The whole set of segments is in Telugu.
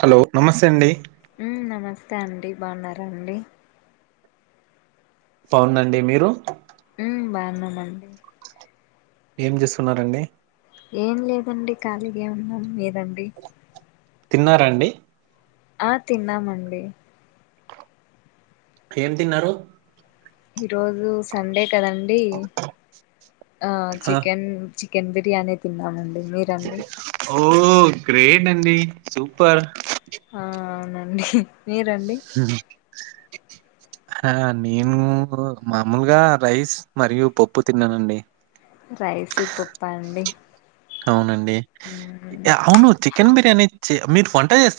హలో నమస్తే అండి తండి అండి బావున్నారా అండి? అవునండి మీరు? ఉమ్ బావున్నామండి ఏం చేస్తున్నారండి? ఏం లేదండి ఖాళీగే ఉన్నాం లేదండి తిన్నారండి? అ తిన్నామండి ఏం తిన్నారు? ఈ రోజు సండే కదండి ఆ చికెన్ చి కెన్ బిర్యానీ తిన్నాము. ఓ గ్రేట్ అండి సూపర్ నిహ్ మీరండి ఆ నేను ఒకరోజు మామూలుగా రైస్ మరియు పప్పు తిన్నానండి. రైసు పప్పా అండి అవునండి ఉమ్ అవును చికెన్ బిర్యానీ మీరు వంట చేస్త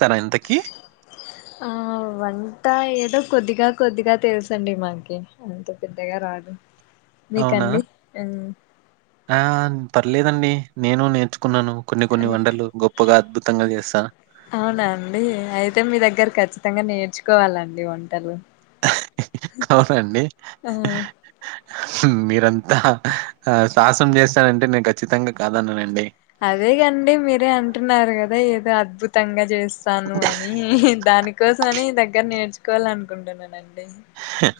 ఆ వన్ టా ఏదో కొద్దిగా కొద్దిగా తెలుసండి మనకి అంత పెద్దగా రాదు అవునా మీకండి ఉమ్ ఆ పర్లేదండి నేను నేర్చుకున్నాను కొన్ని కొన్ని వంటలు గొప్పగా అద్భుతంగా చేస్తాను అవునండి అయితే మీ దగ్గర ఖచ్చితంగా నేర్చుకోవాలండి వంటలు అవునండి ఆ మీరంతా సాహసం చేస్తనంటే నేను ఖచ్చితంగా కాదాన్నానండి అదేగండి మీరే అంటున్నారు కదా ఏదో అద్భుతంగా చేస్త ఇస్తాను అని దానికోసం అని దగ్గర నేర్చుకోవాల అనుకుంటున్నానండి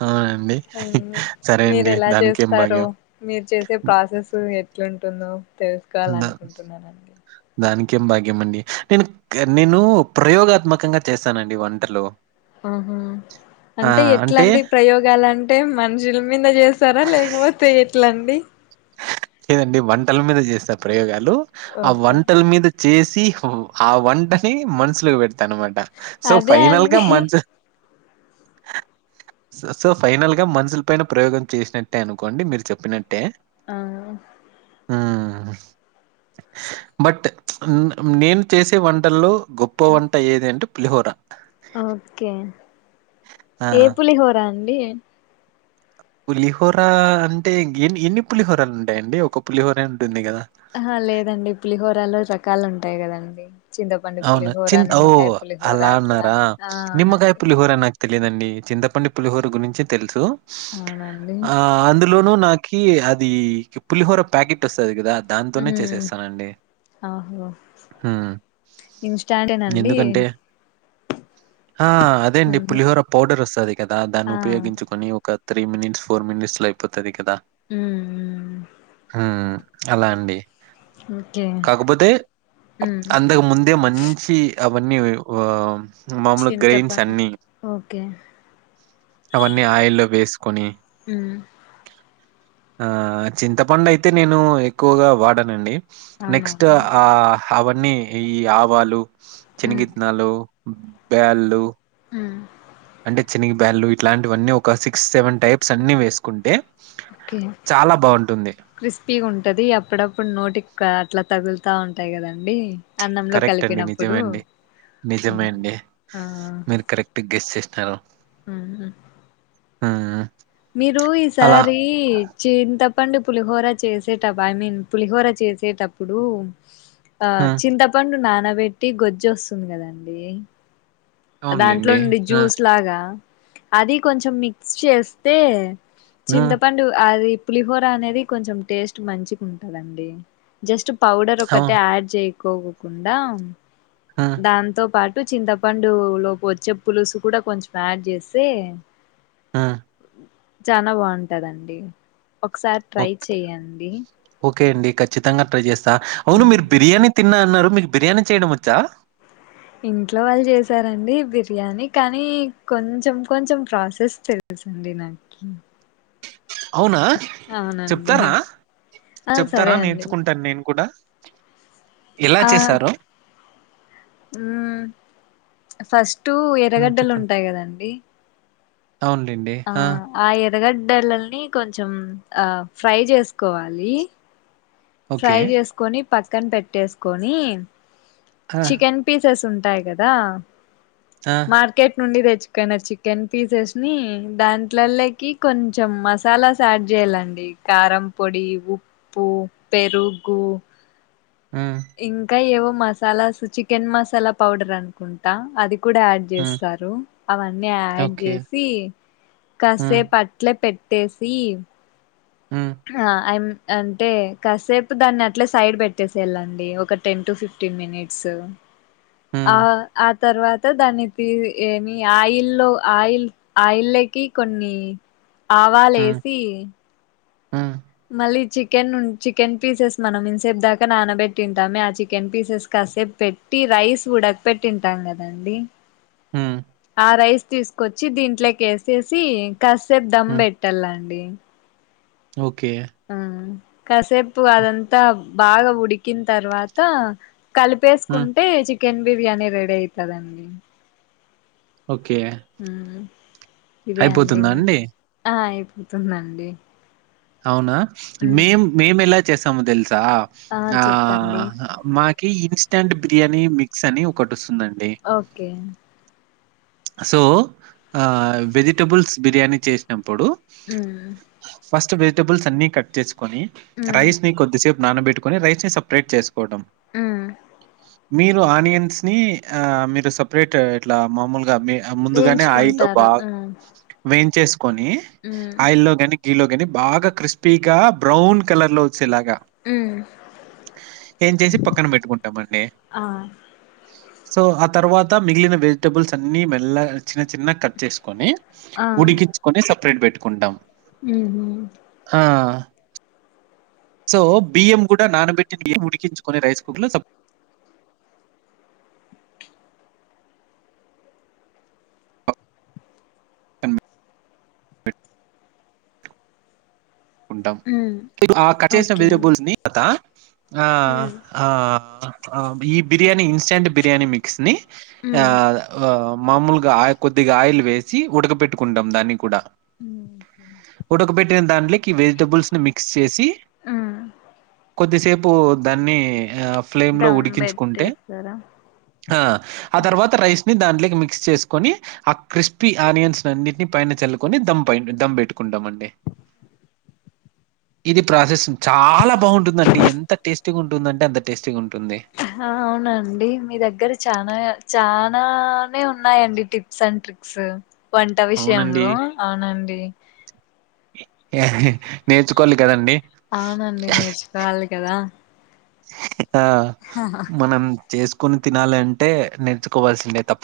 అవునండి. సరే మీరు అండి. ఎలా దానికేం చేస్తారు భాగ్యం. మీరు చేసే ప్రాసెస్ ఎట్లుంటుందో తెలుసుకోవాల అనుకుంటున్నాండి ము్యం భాగ్యం అండి నేను నేను ప్రయోగాత్మకంగా చేస్తానండి వంటలు ఆహా అంటే ఎట్లాంటి ప్రయోగాలుంటే మనుషుల మీద చేస్తారా లేకపోతే ఎట్లాండి లేదండి వంటల మీద చేస్తే ప్రయోగాలు ఆ ఓకే వంటల మీద చేసి ఆ వంటని మనుషులకి పెడత తనమాట సో అదే ఫైనల్గా అండి మంచు సో ఫైనల్ గా మనుషుల పైన ప్రయోగం చేసినట్టే అనుకోండి మీరు చెప్పినట్టే ఆ ఆ బట్ నేను చేసే వంటల్లో గొప్ప వంట ఏది అంటే పులిహోర ఓకే ఏ ఆ! పులిహోరా అండి పులిహోర అంటే ఎన్ని ఎన్ని పులిహోరలు ఉంటాయండి ఒక పులిహోర అంట ఆ లేదండి పులిహోరాలో రకాలు ఉంటాయి కదండి చింతపండు అవును. పులిహోరా చిన్ ఓ! నిమ్మకాయ అలా పులిహోరా అట్లా ఆనండి తెలిదండి చింతపండి పులిహోర గురించి తెలుసు అవునండి ఆ అందులోనుూ నాకు అది పులిహోర ప్యాకెట్ వస్తుంది కదా దాంతోనే ఉమ్ చేసేస్తానండి ఆహో హ్మ్ ఇన్స్టాంటేనండి ఎందుకంటే ఆ అదే అండి ఉహు పులిహోర పౌడర్ వస్తుంది కదా దాన్ని ఆ ఉపయోగించుకొని ఒక త్రీ మినిట్స్ ఫోర్ మినిట్స్ లో అయిపోతుది కదా ఉమ్ ఉమ్ అలా అండి ఓకే కాకపోతే హ్మ్ అంతకు ముందే మంచి అవన్నీ ఓ మాములు గ్రెయిన్స్ చింతపండు అన్ని ఓకే అవన్నీ ఆయిల్లో వేసుకొని హ్మ్ ఆ చింతపండు అయితే నేను ఎక్కువగా వాడానండి నెక్స్ట్ అవునండి ఆ అవన్నీ ఈ ఆవాలు ఉమ్ చనగిత్తనాలు బెళ్ళు అ అంటే చినిగి బ్యాన్లు ఇట్లాంటివన్నీ ఒక సిక్స్ సెవెన్ టైప్స్ అన్ని వేసుకుంటే ఓకే చాలా బావుంటుంది. క్రిస్పీగా ఉంటది అప్పుడప్పుడు నోటి అట్లా తాగుల్తా ఉంటాయి కదండి అన్నంలో కరెక్ట్ అండి. కలిపినప్పుడు నిజమే అండి. నిజమే అండి. ఆ మీరు కరెక్ట్‌గా గెస్ ఉహు ఆ మీరు ఈసారి చింత పండు పులిహోర చేసేటబ ఐ మీన్ పులిహోర చేసేటప్పుడు ఆ హ్మ్. చింతపండు నానబెట్టి గొజ్జు వస్తుంది కదండీ దాంట్లో అవునులెండి. నుండి ఆ! జ్యూస్ లాగా అది కొంచెం మిక్స్ చేస్తే హ్మ్. చింతపండు అది పులిహోర అనేది కొంచెం టేస్ట్ మంచిగుంటుందండి డి జస్ట్ పౌడర్ ఒకటే అవును. యాడ్ చేయ్ కోకుండా హ్మ్. దాంతో పాటు చింతపం డు లోపు వచ్చే పులుసు కూడా కొంచెం యాడ్ చేస్తే ఆ చానా బాగుంటదండి ఒకసారి ట్రై ఓక్ చేయండి ఓకే అండి ఖచ్చితంగా ట్రై చేస్తా అవును మీరు బిర్యానీ తిన్నా అన్నారు మీకు బిర్యానీ చేయడం వచ్చా ఇంట్లో వాళ్ళు చేసారండి బిర్యానీ కానీ కొంచెం కొంచెం ప్రాసెస్ తెల్ సండి నాకి అవునా అవునండి చెప్తారా ఆ చెప్తారా సరే అండి నేర్చుకుంటాను నేను కూడా ఎలా చేశారు ఉ ఫస్ట్ హ్మ్. ఎరగడ్డలు చెప్పండి. ఉంటాయి కదండి అవునులెండి హ ఏరగడ్డలల్ని కొంచెం ఆ ఫ్రై చేసుకోవాలి ఓకే. ఫ్రై చేసుకొని పక్కన పెట్టేసుకొని ఆ! చికెన్ పీసెస్ ఉం టాయి కదా ఆ! మార్కెట్ నుండి తెచ్ చికెన్ చికెన్ పీసెస్ ని దాంట్లలకి కొంచెం మసాలాస్ యాడ్ చేయ్యలండి కారం పొడి ఉప్పు పెరుగు హ్మ్. ఇంకా ఏవో మసాలాస్ చికెన్ మసాలా పౌడర్ అనుకుంటా అది కూడా యాడ్ హ్మ్. చేస్తారు అవన్నీ యాడ్ ఓకే. చేసి హ్మ్. కసేపట్ల పెట్టేసి హ్మ్. ఆ ఐం అంటే కాసేపు దాన్ని అట్లా సైడ్ పెట్టేసేయళ్ళండి ఒక టెన్ టు ఫిఫ్టీన్ మినిట్స్ హ్మ్. ఆ అ తర్వాత దాన్ని ఏమి ఆయిల్లో ఆయిల్ ఆయిల్లేకి కొన్ని ఆవాలేసి ఉ మళ్ళీ చికెన్ చికెన్ పీసెస్ మనం ఇన్సేపు దాకా నానబెట్టింటామే ఆ చికెన్ పీసెస్ క కాసేపు పెట్టి రైస్ ఉడక పెట్టింటాం కదండి [inaudible] ఆ రైస్ తీసుకొచ్చి దీంట్లోకి ఎసేసి కాసేపు దమ్ హ్మ్. పెట్టలండి ఓకే కాసేపు అదంతా బాగా ఉడికిన తర్వాత హ్మ్. కలిపేసుకుంటే చికెన్ బిర్యానీ రెడీ అయితదండి ఓకే. ఇదే అండి ఆ ఇ తుందండి అవునా మేం మేము ఎలా చేసామో తెల్స్ తా ఆ మాకి ఇన్స్టాంట్ బిర్యాని మిక్స్ అని ఒకటి వస్ ఓకే సో వెజిటబుల్స్ బిర్యానీ చేసినాం ప్పుడు మ్మ్. ఫస్ట్ వెజిటబుల్స్ అన్ని కట్ చేసుకొని మ్మ్. రైస్ ని కొద్దిసేప్ నానబెట్టుకొని రైసే సపరేట్ చేసుకోవడం హ్మ్ మీరు ఆనియన్స్ని ఆ మీరు సపరేట్ ఇట్లా మామూలుగా మీ అ ముందుగానే ఆయిల్లో వేయించుకుంటారు బా ఉమ్ వేన్ చేస్కొనీ ఉమ్ ఆయిల్లో గాని, గీలో గాని బాగా క్రిస్పీగా బ్రౌన్ కలర్లో చ్చే లాగా ఉమ్ ఏయించేసి పక్కన పెట్టుకుంటామండీ ఆ సో ఆ తర్వాత మిగిలిన వెజిటబుల్స్ అన్నీ మెల్లగ చినచిన్నగ కట్ చేసుకొనీ, ఉడికించ్చుకొని సపరేట్ పెట్టుకుంటాం. మ్ హూ ఆ! సో బియ్యం గుడా నానబెట్టిన ఉడికిచ్చుకొని రైస్ కుక్ లో సప్ తమ్మ [inaudible] ఉంటాం మీకు ఆ కట్ చేసిన ఓకే వెజిటబుల్స్నీ తర్వాత ఆ ఉమ్ ఆ ఆ ఈ బిర్యానీ ఇన్స్టంట్ బిర్యానీ మిక్స్ని ఆ ఆ మామూలుగా ఆయ్ కొద్దిగా ఆయిల్ వేసీ ఉడకపెట్టుకుంటాం దాన్ని కుడా ఇ వెజిటబుల్స్ని మిక్స్ చేసీ ఉమ్ కొద్దిసేపూ దాన్నీ ఆ ఫ్లేంలో దమ్ ఉడికించుకుంటే పెట్టేస్తారా ఆ ఆతర్వాత రైస్ ని దాంట్లొకి మిక్స్ చేస్కొని ఆ క్రిస్పీ ఆనియన్స్ నన్నిటినీ పైన చల్లుకొని దం పైన దం పెట్టుకు టామండి ఇది ప్రాసెస్సు చాలా బావుంటుందండీ ఎంత టేస్టీగుంటుందంటే అంత టేస్టీగుంటుంది అహా అవునండీ మీ దగ్గర చానాయ చా నానే ఉన్నాయండి టిప్స్ అండ్ ట్రిక్స్ వంట విషయంలో అవునండి నేర్చుకోవలి కదండి అవునండి నేర్చుకోవాలి కదా ఆ మనం చేస్కుని తినాలంటే నేర్చుకోవాల్సిందే తప్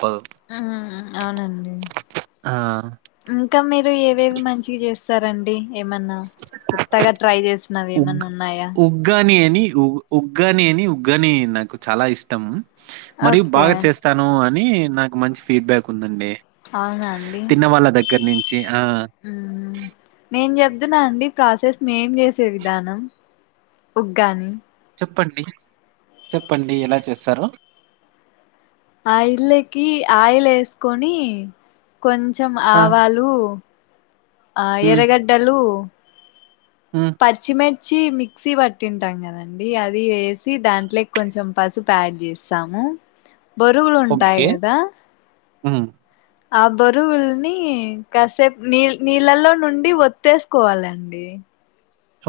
మ్హ్ మ్ మ్ అవునండి ఆ! ఇంకా మీరు ఏవేవి మంచిగ జేస్ సరండి ఏమన్నా కొత్తగా ట్రై చేసినవి ఏమన్నున్నాయా నీ అనీ ఊ ఉగ్గాని అనీ, ఉగ్గానీ నాకు చాలా ఇష్టం మరియు ఓకే బాగా చేస్తానూ అనీ నాకు మంచి ఫీడ్బ్యాక్ ఉందండి అవునాండి తిన్న వాళ్ళ దగ్గర నుంచి. ఆ! మ్ నేన్జెప్తున్నా అండి ప్రాసెస్ మేం జేసే విదానం ఉగ్గాని చెప్పండి చెప్పండీ ఎలా చేస్తారో ఆయిల్లకీ ఆయిలేస్కొనీ కొంచం ఆ! ఆవాలూ ఆ హ్మ్. ఎర్రగడ్డలూ హ్మ్. పచ్చిమే చ్చీ మిక్సీ పట్టింటాం కదండీ అది వెసీ దాంట్లోకి కొంచెం పసుపు ఆడ్ చేస్సాము బొరుగులు ఉంటై కదా ఆ ఆ బొరుగుల్నీ కాసేపు నీల్ నీళ్లలో నుండీ వత్తేసుకోవాలండి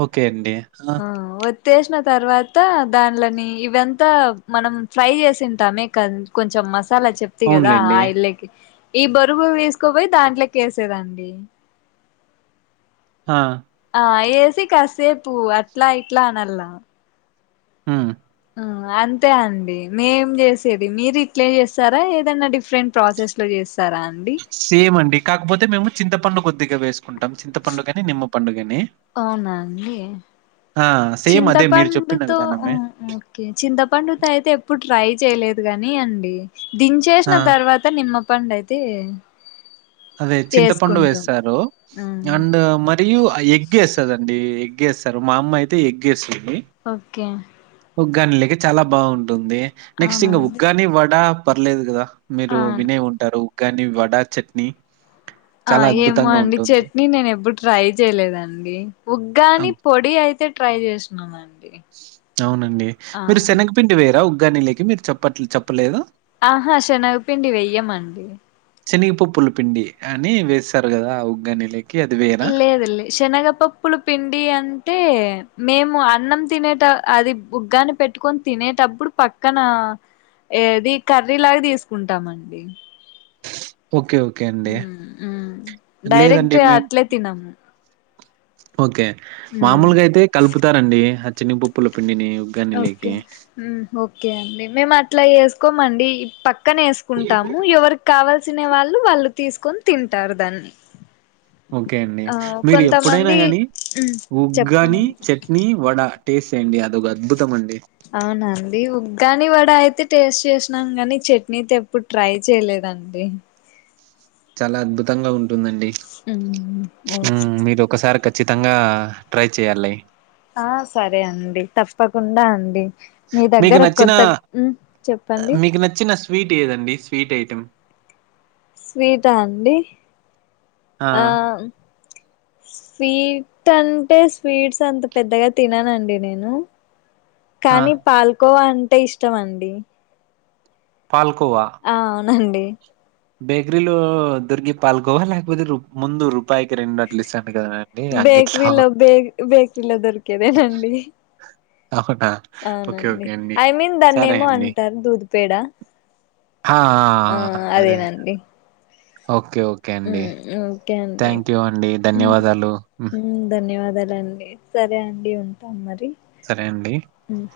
ఓకే అండి ఆ వత్ త్తేషిన తర్వాతా దాన్లనీ ఇవెంతా మనం ఫ్రై చేసింటామే కర్ కొంచెం మస్ సాలా చెప్తిగదా అవునులెండి. ఆయిల్లకి ఈ బొరుగుల్ తీస్కుపోయి దాంట్లోకేసేదండి ఆ ఆ ఏసి కాసేపు అట్లా ఇట్లా అనల్లా ఆ అంతే అండి మేం చేసేది మీరు ఇట్లే చేస్తారా ఏదన్నా డిఫరెంట్ ప్రాసెస్ లో చేస్త సేమ్ అండి కాకపోతే మేము చింతపండు కొద్దిగా వేసుకుంటాం చింతపండుకనే నిమ్మ పండు గాని. అవునా అండి ఆ! సేమ్ అదే మీరు చెప్పిన చింతపండుతో విధానమే. ఓకే చింతపండుతో అయితే ఎప్పుడు ట్రై చేయలేదు కాని అండి ఆ! దించేసిన తర్వాత నిమ్మపండైతే అదే చింతపండు వేస్తారు ఆ అండ్ మరియు ఎగ్ఎస్తరండీ ఎగ్గెస్తారు మా అమ్మ అయితే ఎగ్ వేస్తుంది ఓకే ఉగానీ లేక చాలా బాగుంటుంది నెక్స్ట్ అవునా ఇంకా అండి ఉగ్గాని వడ పర్లేదు కదా మీరు అవును వినే ఉంటారు గాని వడా చట్నీ ఆ చాలా ఏమో అద్భుతంగా అండి ఉంటుంది. చట్నీ నేను ఎప్పుడు ట్రై చేయలేదండి ఉగ్గాని అవ్ పొడి అయితే అంతే ట్రై చేసినండి అవునండి మీరు శనగపిండి వేరా ఉగ్గానీ లేకి మీరు చెప్పట్ చెప్పలేదా ఆహా శెనగపిండి వెయ్యమండి చేనగ పప్పుల పిండి అని వేస్తారు కదా ఆ ఉగ్గానే లే లెదులే శనగపప్పులు పిండి అంటే మేము అన్నం తినేట అది బుగ్గాని పెట్టుకొని తినేటప్పుడు పక్కన ఏది కర్రీలాగా తీసుకుంటామండి ఓకే ఓకే అండి. హ్మ్ డైరెక్ట్ లేదండి మేము అట్లే తినము ఓకే ఉమ్ మామూలుగా అయితే కలుపుతారండి ఆ చిన్ని పప్పుల పిండిని ఓకే ఉగ్గానీలకి. ఓకే అండి మేము అట్లా ఎసుకోమండి ఈ పక్క పక్కనే వేసుకుంటాము ఎవరికి కావాల్సిన వాళ్ళు వాళ్ళు తీసుకొని తింటారు దాన్ని ఓకే అండి ఆ మీరు ఎప్పుడైనా కొంతమంది గాని మ్మ్ ఉగ్గని చెప్పండి చట్నీ వడ టేస్ట్ చేయండి అది ఒక అద్భుతం అండి అవునండి ఉగ్గని వాడ అయితే టేస్ట్ చేసినాం కానీ చట్నీతే ఎప్పుడు ట్రై చేయలేదు దండి చాలా అద్భుతంగా ఉంటుందండి మ్మ్ ఓకే హ్మ్ మీరు ఒకసారి క్ ఖచ్చితంగా ట్రై చేయాలి ఆ సరే అండి తప్పకుండా అండి మీ మీకు దగ్గర నచ్చిన కొత్త మ్మ్ చెప్పండి మీకు నచ్చిన స్వీట్ ఏదండి స్వీట్ ఐటెం స్వీటా అండి ఆ స్వీట్ అంటే స్వీట్స్ అంత పెద్దగా తిననండి నేను ఆ! కానీ పాల్కోవా అంటే ఇష్టమ అండి పాల్కోవా అండి బేకారి లో దొరికి [unintelligible] ముపపాయికి రెండు అట్లా ఇస్తాను కదాండి అంగిట్లో బేకరీలో బే బేకరీలో దొరికేదేనండి అవునా! ఓకే. అవునండి ఓకే అండి. ఐ మీన్ దాన్న సరే ఏమో అండి. అంటారు దూద పేడ ఆ! ఆ! ఆ అదే అండి ఓకే ఓకే అండి అంటే అండి థాంక్యూ అండి. ధన్యవాదాలు. హ్మ్. ఉమ్ ధన్యవాద సరే అండి ఉంటాం మరి సరే అండి హ్మ్.